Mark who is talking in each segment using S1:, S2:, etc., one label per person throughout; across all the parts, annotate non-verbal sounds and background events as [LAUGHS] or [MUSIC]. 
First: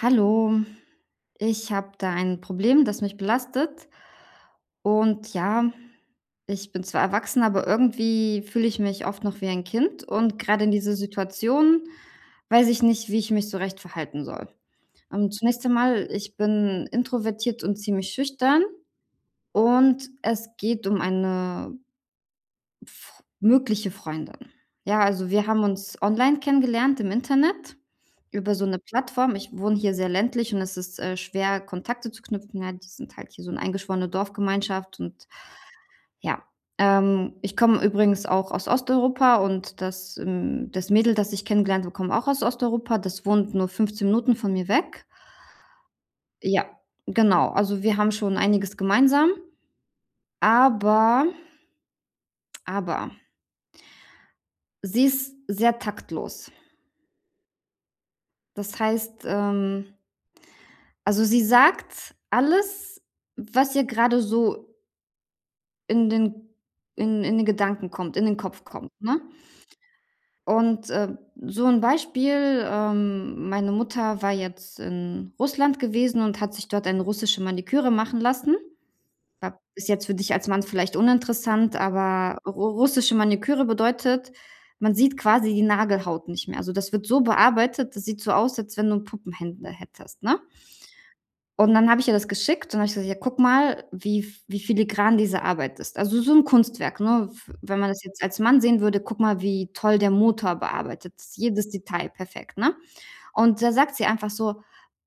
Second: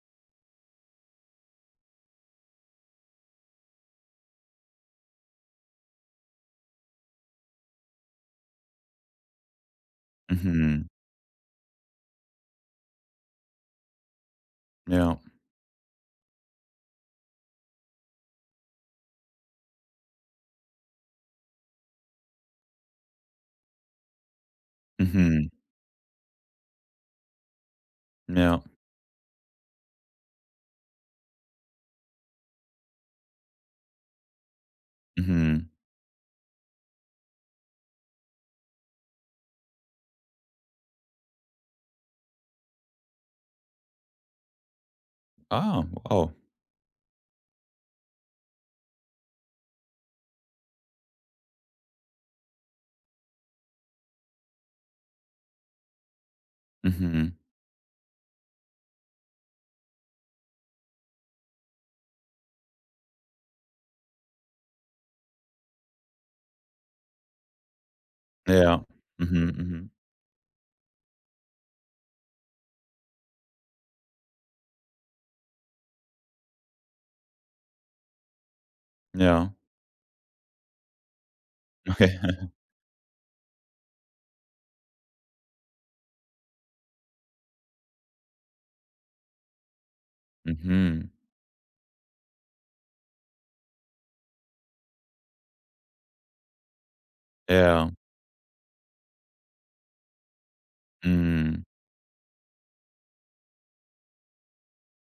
S1: Hallo, ich habe da ein Problem, das mich belastet. Und ja, ich bin zwar erwachsen, aber irgendwie fühle ich mich oft noch wie ein Kind. Und gerade in
S2: Mhm.
S1: dieser Situation weiß ich nicht, wie ich mich so recht verhalten soll.
S2: Ja.
S1: Zunächst einmal, ich bin introvertiert und ziemlich schüchtern. Und es geht um eine F mögliche Freundin. Ja, also wir
S2: Mhm.
S1: haben uns online kennengelernt im Internet über
S2: Ja.
S1: so eine Plattform. Ich wohne hier sehr ländlich und es ist, schwer, Kontakte zu knüpfen. Ja, die sind halt hier so eine eingeschworene Dorfgemeinschaft und
S2: Mhm.
S1: ja. Ich komme übrigens auch aus Osteuropa und das, das Mädel, das ich kennengelernt habe, kommt auch aus Osteuropa. Das wohnt nur 15 Minuten von mir weg.
S2: Ah, wow.
S1: Ja, genau. Also wir haben schon einiges gemeinsam, aber aber sie ist sehr taktlos.
S2: Mhm.
S1: Das heißt, also sie sagt alles, was ihr gerade so in den in den Gedanken kommt, in den Kopf
S2: Ja.
S1: kommt, ne?
S2: Mhm, mhm.
S1: Und, so ein Beispiel, meine Mutter war jetzt in Russland gewesen und hat sich dort eine russische Maniküre machen lassen.
S2: Ja.
S1: Wa ist jetzt für dich als Mann vielleicht uninteressant,
S2: Okay.
S1: aber
S2: [LAUGHS]
S1: ru russische Maniküre bedeutet, man sieht quasi die Nagelhaut nicht mehr. Also, das wird so bearbeitet, das sieht so aus, als wenn du Puppenhände hättest, ne?
S2: Mhm.
S1: Und dann habe ich ihr das geschickt und habe ich gesagt: „Ja, guck mal, wie filigran diese Arbeit ist.“ Also, so ein Kunstwerk, ne? W Wenn man
S2: Ja.
S1: das jetzt als Mann sehen würde: „Guck mal, wie toll der Motor bearbeitet ist,
S2: Mhm.
S1: jedes Detail perfekt“, ne? Und da sagt sie einfach so:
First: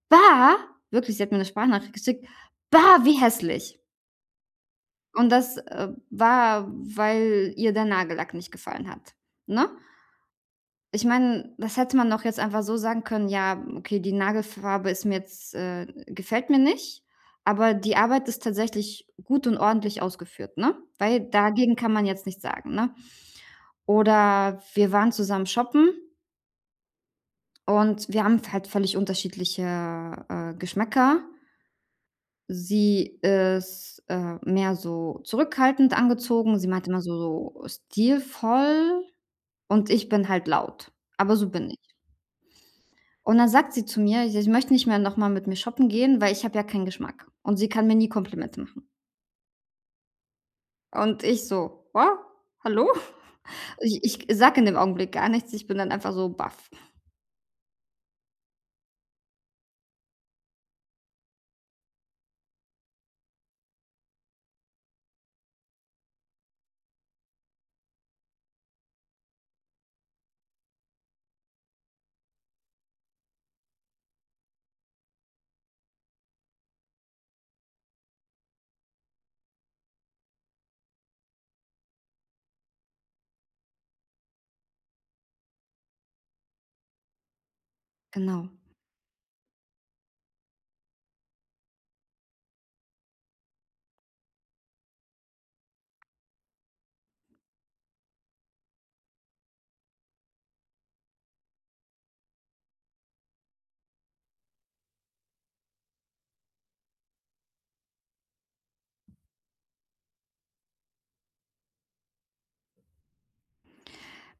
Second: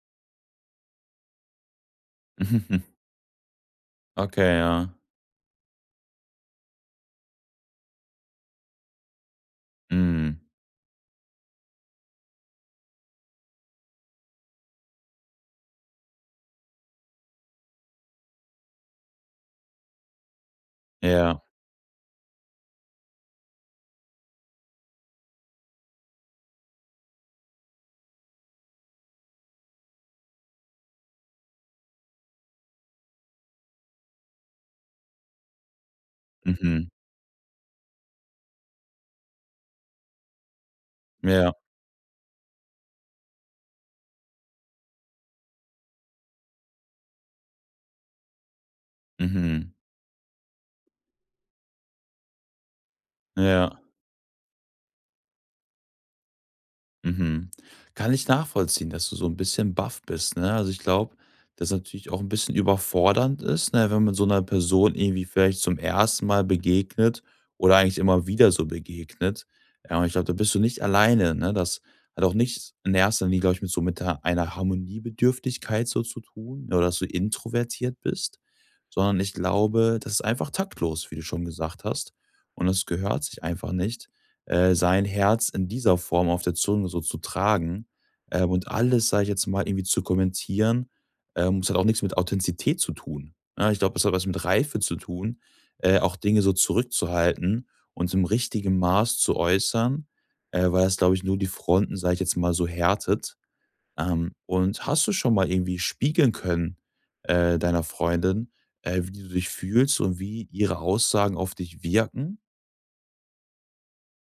S1: „Bah“, wirklich, sie hat mir 'ne Sprachnachricht geschickt: „Bah,
S2: [LAUGHS]
S1: wie hässlich.“
S2: Okay, ja.
S1: Und das, war, weil ihr der Nagellack nicht gefallen hat, ne?
S2: Mhm.
S1: Ich meine, das hätte man doch jetzt einfach so sagen können: „Ja, okay, die Nagelfarbe ist mir jetzt gefällt mir nicht, aber die Arbeit ist tatsächlich gut und ordentlich ausgeführt“, ne? Weil
S2: Ja.
S1: dagegen kann man jetzt nichts sagen, ne? Oder wir waren zusammen shoppen und wir haben halt völlig unterschiedliche, Geschmäcker. Sie ist, mehr so zurückhaltend angezogen. Sie
S2: Mhm.
S1: meinte immer so stilvoll und ich bin halt laut, aber so
S2: Ja.
S1: bin ich. Und dann sagt sie zu mir, ich möchte nicht mehr nochmal mit mir shoppen gehen, weil ich habe ja keinen Geschmack und sie kann mir nie Komplimente machen.
S2: Mhm.
S1: Und ich so: „What? Hallo?“
S2: Ja.
S1: Ich sage in dem Augenblick gar nichts. Ich bin dann einfach so baff.
S2: Mhm. Kann ich nachvollziehen, dass du so ein bisschen baff bist, ne? Also, ich glaube, dass natürlich auch ein bisschen überfordernd ist, ne, wenn man so einer Person irgendwie vielleicht zum ersten Mal begegnet oder eigentlich immer wieder so begegnet. Ja, und ich glaube, da bist du nicht alleine, ne? Das hat auch nichts in erster Linie, glaube ich, mit so mit der einer Harmoniebedürftigkeit so zu tun, ne, oder dass du introvertiert bist, sondern ich glaube, das ist einfach taktlos, wie du schon gesagt hast. Und es gehört sich einfach nicht, sein Herz in dieser Form auf der Zunge so zu tragen,
S1: Genau.
S2: und alles, sage ich jetzt mal, irgendwie zu kommentieren. Es hat auch nichts mit Authentizität zu tun. Ja, ich glaube, es hat was mit Reife zu tun, auch Dinge so zurückzuhalten und im richtigen Maß zu äußern, weil das, glaube ich, nur die Fronten, sage ich jetzt mal, so härtet. Und hast du schon mal irgendwie spiegeln können, deiner Freundin, wie du dich fühlst und wie ihre Aussagen auf dich wirken?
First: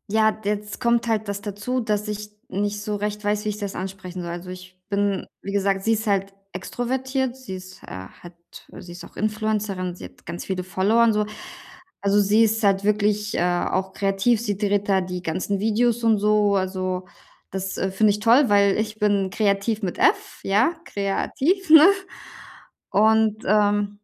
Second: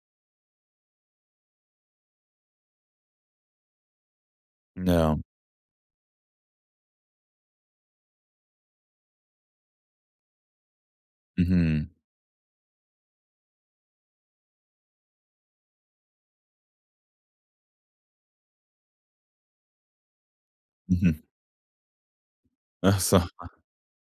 S1: Ja, jetzt kommt halt das dazu, dass ich nicht so recht weiß, wie ich das ansprechen soll. Also, ich
S2: Ja.
S1: bin wie gesagt, sie ist halt extrovertiert, sie ist, hat sie ist auch Influencerin, sie hat ganz viele Follower und so.
S2: Mhm.
S1: Also, sie ist halt wirklich, auch kreativ, sie dreht da die ganzen Videos und so. Also, das, finde ich toll, weil ich bin kreativ mit F, ja,
S2: Mhm.
S1: kreativ, [LAUGHS] ne?
S2: Ach so.
S1: Und,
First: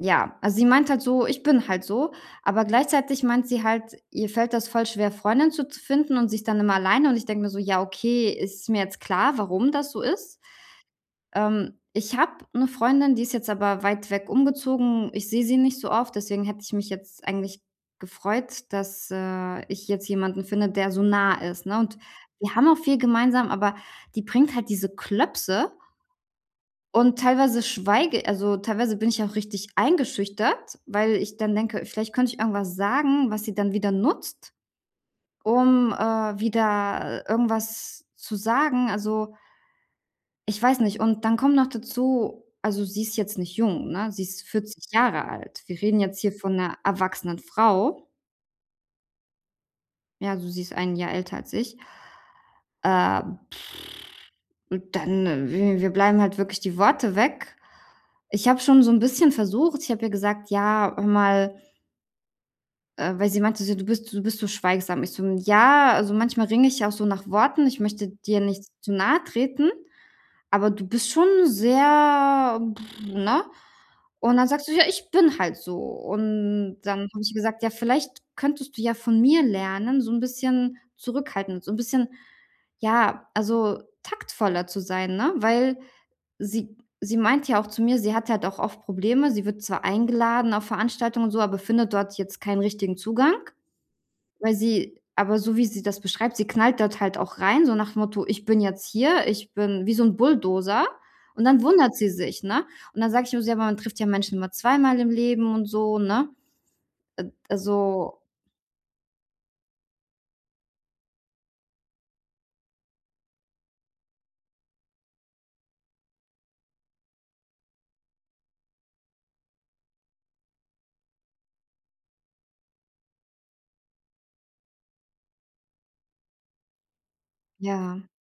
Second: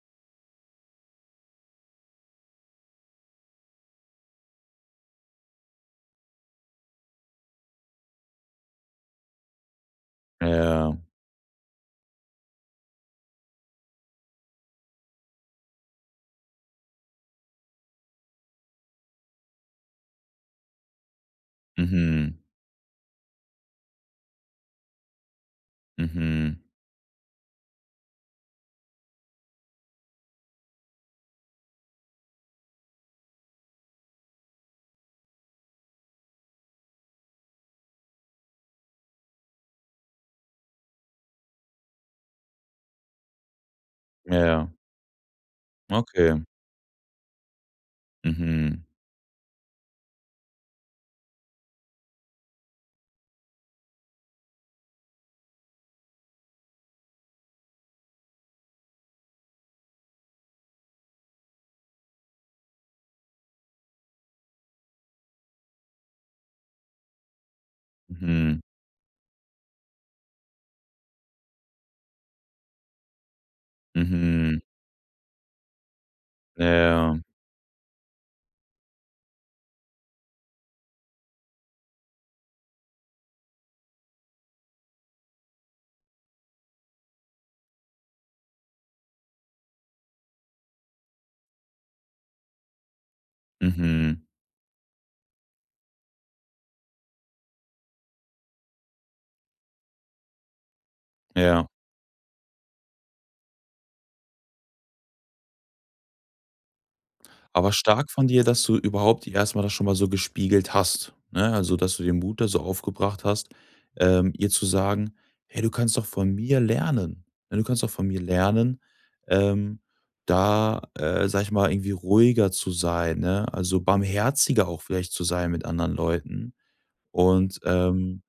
S1: ja, also sie meint halt so: „Ich bin halt so“, aber gleichzeitig meint sie halt, ihr fällt das voll schwer, Freundinnen zu finden und sie ist dann immer alleine und ich denke mir so: „Ja, okay, ist mir jetzt klar, warum das so ist.“
S2: Ja.
S1: Ich habe eine Freundin, die ist jetzt aber weit weg umgezogen. Ich sehe sie nicht so oft, deswegen hätte ich mich jetzt eigentlich gefreut, dass, ich jetzt jemanden finde, der so nah ist, ne? Und
S2: Mhm.
S1: wir haben auch viel gemeinsam, aber die bringt halt diese Klöpse
S2: Mhm.
S1: und teilweise bin ich auch richtig eingeschüchtert, weil ich dann denke, vielleicht könnte ich irgendwas sagen, was sie dann wieder nutzt, um, wieder irgendwas zu sagen. Also, ich weiß nicht. Und dann kommt noch dazu, also, sie ist jetzt nicht jung, ne? Sie ist
S2: Ja.
S1: 40 Jahre alt. Wir reden jetzt hier
S2: Okay.
S1: von einer erwachsenen Frau.
S2: Mhm.
S1: Ja, also, sie ist ein Jahr älter als ich. Ähm, und dann, w wir bleiben halt wirklich die Worte weg. Ich habe schon so ein bisschen versucht, ich habe ihr gesagt: „Ja, hör mal“. Weil sie meinte so: „Du bist so schweigsam.“ Ich so: „Hm, ja, also manchmal ringe ich ja auch so nach Worten. Ich möchte dir
S2: Mhm.
S1: nicht zu nahe treten, aber du bist schon sehr pff, ne?“ Und dann
S2: Mhm.
S1: sagst du: „Ja, ich bin halt so.“ Und dann
S2: Ja.
S1: habe ich gesagt: „Ja, vielleicht könntest du ja von mir lernen, so ein bisschen zurückhaltend, so ein bisschen, ja, also taktvoller zu sein“, ne? Weil sie sie meinte ja auch zu mir, sie hat halt auch oft Probleme. Sie wird zwar eingeladen auf Veranstaltungen und so, aber findet dort jetzt keinen richtigen Zugang.
S2: Mhm.
S1: Weil sie aber so wie sie das beschreibt, sie knallt dort halt auch rein, so nach dem Motto: „Ich bin jetzt hier, ich bin wie so 'n Bulldozer.“ Und dann
S2: Ja.
S1: wundert sie sich, ne? Und dann sage ich nur so: „Ja, aber man trifft ja Menschen immer zweimal im Leben und so“, ne?
S2: Aber stark
S1: Also,
S2: von dir, dass du überhaupt erst mal das schon mal so gespiegelt hast, ne? Also, dass du den Mut da so aufgebracht hast, ihr zu sagen: „Hey, du kannst doch von mir lernen. Ne, du kannst doch von mir lernen, ähm, da, sage ich mal, irgendwie ruhiger zu sein“, ne? Also, barmherziger auch vielleicht zu sein mit anderen Leuten und,
S1: ja,
S2: ähm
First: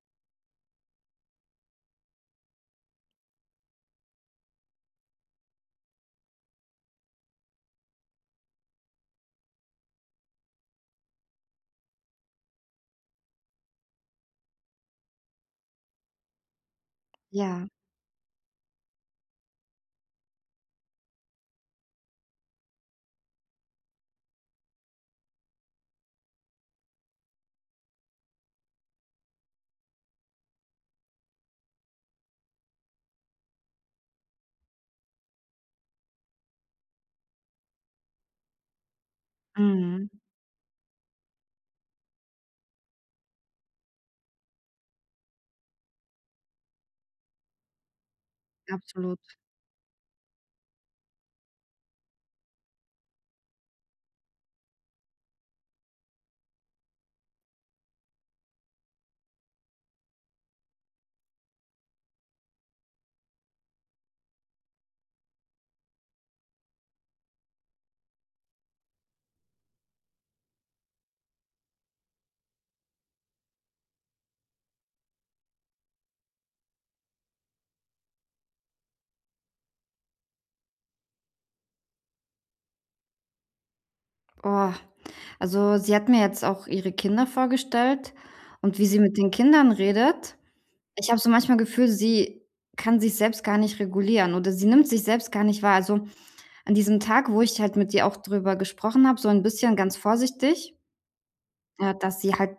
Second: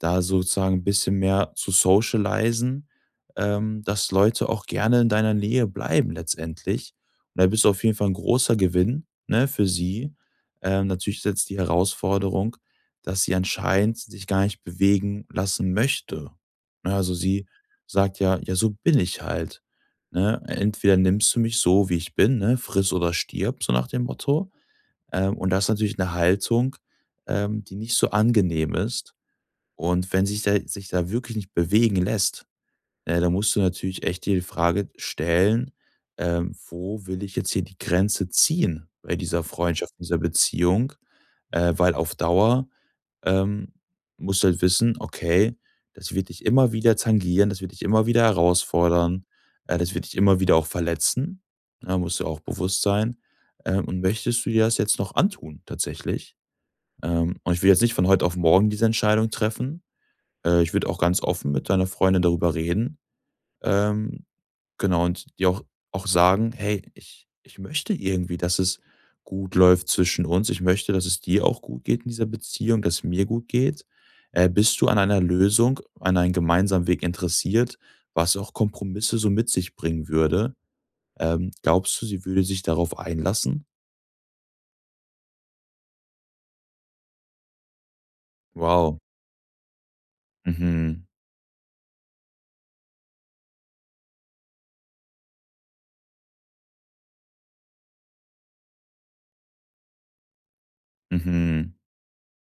S2: da sozusagen ein bisschen mehr zu socialisen, dass Leute auch gerne in deiner Nähe bleiben letztendlich. Und da bist du auf jeden Fall ein großer Gewinn, ne, für sie. Natürlich ist jetzt die Herausforderung, dass sie anscheinend sich gar nicht bewegen lassen möchte. Ne, also sie
S1: ja,
S2: sagt ja: „Ja, so bin ich halt, ne? Entweder nimmst du mich so, wie ich bin, ne, friss oder stirb“, so nach dem Motto. Und das ist natürlich eine Haltung, die nicht so angenehm ist. Und wenn sich da wirklich nicht bewegen lässt, ne, dann musst du natürlich echt dir die Frage stellen: „Wo will ich jetzt hier die Grenze ziehen bei dieser Freundschaft,
S1: mhm,
S2: dieser Beziehung?“ weil auf Dauer, ähm, musst du halt wissen: „Okay, das wird dich immer wieder tangieren, das wird dich immer wieder herausfordern,
S1: absolut.
S2: das wird dich immer wieder auch verletzen.“ Da musst du auch bewusst sein. Und möchtest du dir das jetzt noch antun tatsächlich? Und ich will jetzt nicht von heute auf morgen diese Entscheidung treffen. Ich würde auch ganz offen mit deiner Freundin darüber reden. Ähm, genau, und die auch sagen: „Hey, ich möchte irgendwie, dass es gut läuft zwischen uns. Ich möchte, dass es dir auch gut geht in dieser Beziehung, dass es mir gut geht. Bist du an einer Lösung, an einem gemeinsamen Weg interessiert?“ Was auch Kompromisse so mit sich bringen würde. Glaubst du, sie würde sich darauf einlassen?
S1: Oh, also, sie hat mir jetzt auch ihre Kinder vorgestellt und wie
S2: Wow.
S1: sie mit den Kindern redet.
S2: Mhm.
S1: Ich habe so manchmal Gefühl, sie kann sich selbst gar nicht regulieren oder sie nimmt sich selbst gar nicht wahr. Also, an diesem Tag, wo ich halt mit ihr auch drüber gesprochen habe, so ein bisschen ganz vorsichtig,
S2: Mhm.
S1: dass sie halt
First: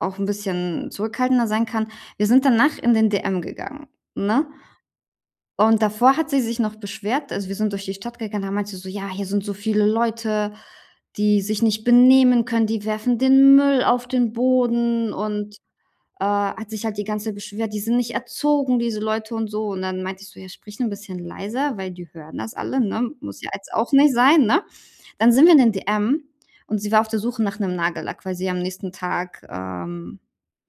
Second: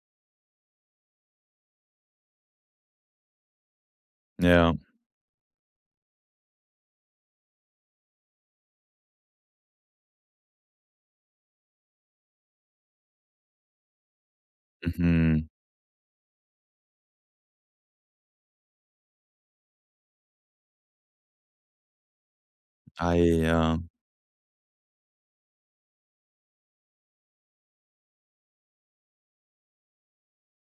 S1: auch 'n bisschen zurückhaltender sein kann. Wir sind danach in den DM gegangen, ne?
S2: Ja.
S1: Und davor hat sie sich noch beschwert, also, wir sind durch die Stadt gegangen, da meinte sie so: „Ja, hier sind so viele Leute, die sich nicht benehmen können, die werfen den Müll auf den Boden
S2: Mhm.
S1: und“, hat sich halt die ganze Zeit beschwert: „Die sind nicht erzogen, diese Leute und so.“ Und dann meinte ich so: „Ja, sprich ein bisschen leiser, weil die hören das alle, ne?
S2: Ei,
S1: Muss ja jetzt
S2: ja.
S1: auch nicht sein, ne?“ Dann sind wir in den DM und sie war auf der Suche nach einem Nagellack, weil sie am nächsten Tag, ähm,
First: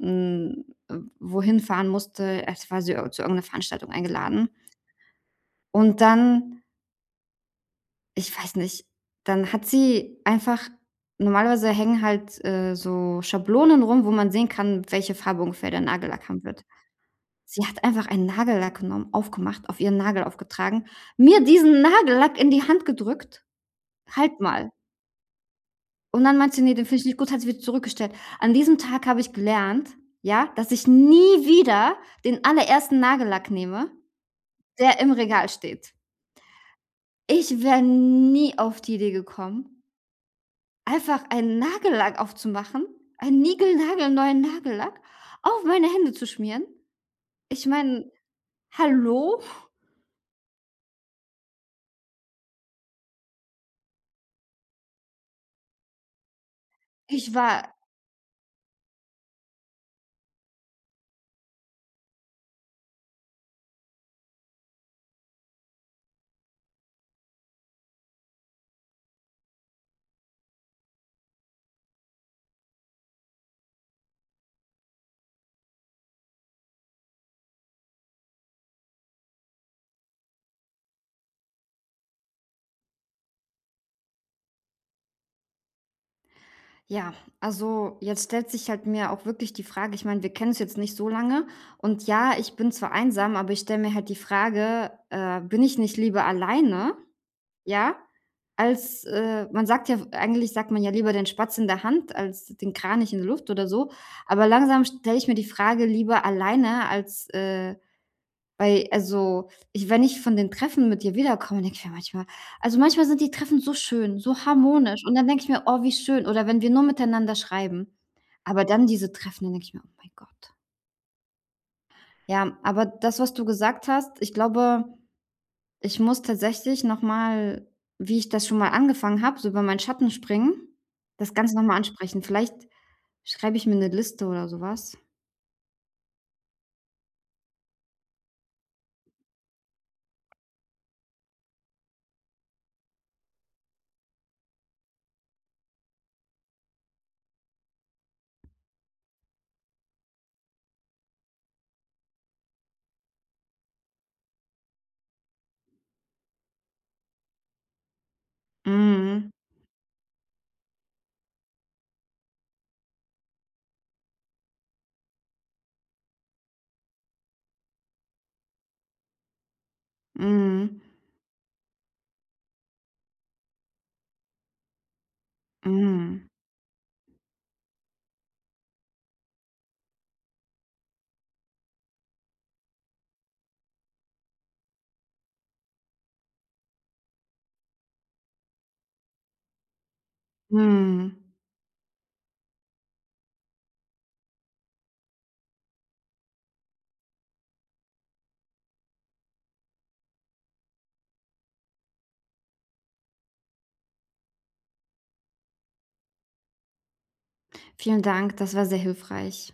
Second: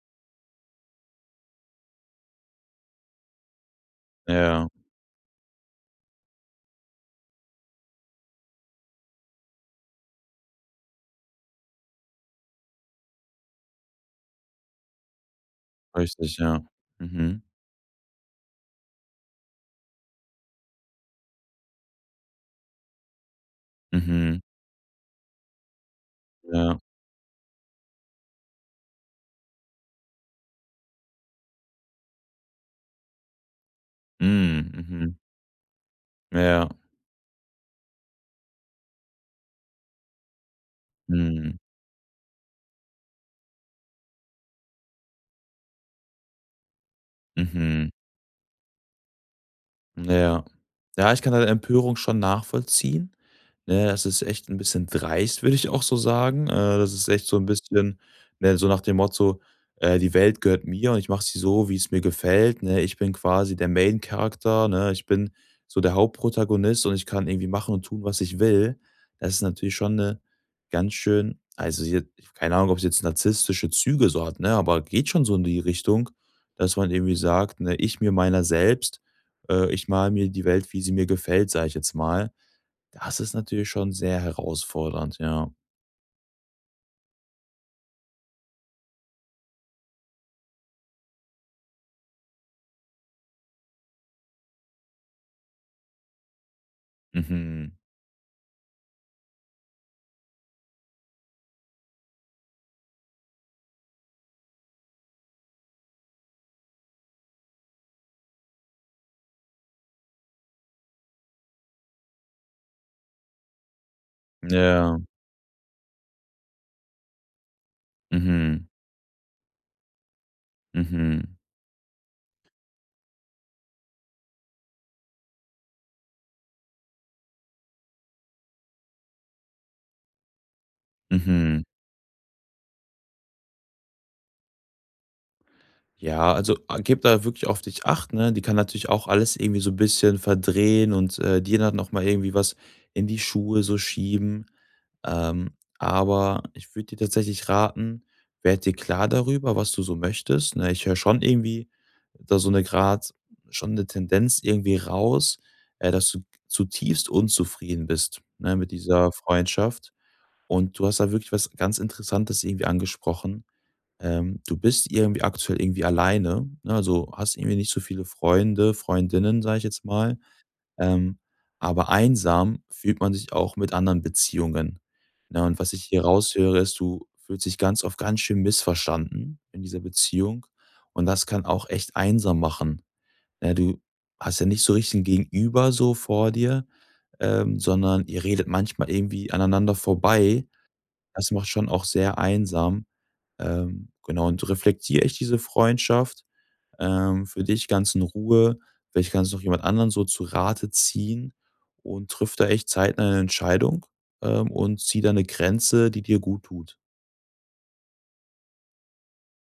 S1: hm, äh, wohin fahren musste. Erst war sie zu irgendeiner Veranstaltung eingeladen.
S2: Ja.
S1: Und dann, ich weiß nicht, dann hat sie einfach normalerweise hängen halt, so Schablonen rum, wo man sehen kann, welche Farbe ungefähr der Nagellack
S2: Richtig,
S1: haben
S2: ja.
S1: wird.
S2: Mhm.
S1: Sie hat einfach einen Nagellack genommen, aufgemacht, auf ihren Nagel aufgetragen, mir diesen Nagellack in die Hand gedrückt:
S2: Mhm.
S1: „Halt mal.“ Und dann meinte sie: „Ne,
S2: Ja.
S1: den finde ich nicht gut“, hat sie wieder zurückgestellt. An diesem Tag habe ich gelernt, ja, dass ich nie wieder den allerersten Nagellack nehme,
S2: Mhm.
S1: der im
S2: Mhm.
S1: Regal steht.
S2: Ja.
S1: Ich wäre nie auf die Idee gekommen, einfach
S2: Mhm.
S1: einen Nagellack aufzumachen, einen niegelnagelneuen Nagellack auf meine Hände zu schmieren. Ich
S2: Mhm.
S1: meine, hallo?
S2: Ja. Ja, ich kann deine Empörung schon nachvollziehen. Ne, das ist echt ein bisschen dreist, würde ich auch so sagen. Das ist echt
S1: Ich
S2: so ein
S1: war
S2: bisschen, ne, so nach dem Motto: „Die Welt gehört mir und ich mache sie so, wie es mir gefällt“, ne? Ich bin quasi der Main Character, ne? Ich bin so der Hauptprotagonist und ich kann irgendwie machen und tun, was ich will. Das ist natürlich schon 'ne ganz schön, also, sie hat keine Ahnung, ob's jetzt narzisstische Züge so hat, ne, aber geht schon so in die Richtung, dass man irgendwie sagt, ne: „Ich mir meiner selbst“ ich male mir die Welt, wie sie mir gefällt, sage ich jetzt mal. Das ist natürlich schon sehr herausfordernd, ja.
S1: Ja, also jetzt stellt sich halt mir auch wirklich die Frage, ich meine, wir kennen uns jetzt nicht so lange und ja, ich bin zwar einsam, aber ich stelle mir halt die Frage, bin ich nicht lieber alleine,
S2: Mhm.
S1: ja, als man sagt ja, eigentlich sagt man ja lieber den Spatz in der Hand als den Kranich in der Luft oder so, aber langsam stelle ich mir die Frage lieber alleine als weil also, ich wenn ich von den Treffen mit ihr wiederkomme, denke ich mir manchmal, also, manchmal sind die Treffen so schön, so
S2: Ja.
S1: harmonisch und dann denke ich mir: „Oh, wie schön.“ Oder wenn wir nur miteinander schreiben. Aber
S2: Mhm.
S1: dann diese Treffen, dann denke ich mir: „Oh mein Gott.“
S2: Mhm.
S1: Ja, aber das, was du gesagt hast, ich glaube, ich muss tatsächlich noch mal, wie ich das schon mal angefangen habe, so über meinen Schatten springen, das Ganze
S2: Mhm.
S1: noch mal ansprechen. Vielleicht schreibe ich mir eine Liste oder sowas.
S2: Ja, also, a gib da wirklich auf dich Acht, ne? Die kann natürlich auch alles irgendwie so 'n bisschen verdrehen und, dir dann noch mal irgendwie was in die Schuhe so schieben. Ähm, aber ich würde dir tatsächlich raten, werd dir klar darüber, was du so möchtest, ne? Ich höre schon irgendwie da so eine grad schon eine Tendenz irgendwie raus, dass du zutiefst unzufrieden bist, ne, mit dieser
S1: Mhm.
S2: Freundschaft. Und du hast da wirklich was ganz Interessantes irgendwie angesprochen. Du bist irgendwie aktuell irgendwie alleine, ne? Also, hast irgendwie nicht so viele Freunde, Freundinnen, sage ich jetzt mal.
S1: Mhm.
S2: Ähm, aber einsam fühlt man sich auch mit anderen Beziehungen, ne? Und was ich hier
S1: Mhm.
S2: raushöre, ist, du fühlst dich ganz oft ganz schön missverstanden in dieser Beziehung und das kann auch echt einsam machen, ne? Du hast ja nicht so richtig ein Gegenüber so vor dir, sondern ihr redet manchmal irgendwie aneinander vorbei.
S1: Mhm.
S2: Das macht schon auch sehr einsam. Genau, und reflektiere ich diese Freundschaft, für dich ganz in Ruhe? Vielleicht kannst du noch jemand anderen so zu Rate ziehen und triff da echt zeitnah eine Entscheidung, und zieh da eine Grenze, die dir gut tut.
S1: Vielen Dank, das war sehr hilfreich.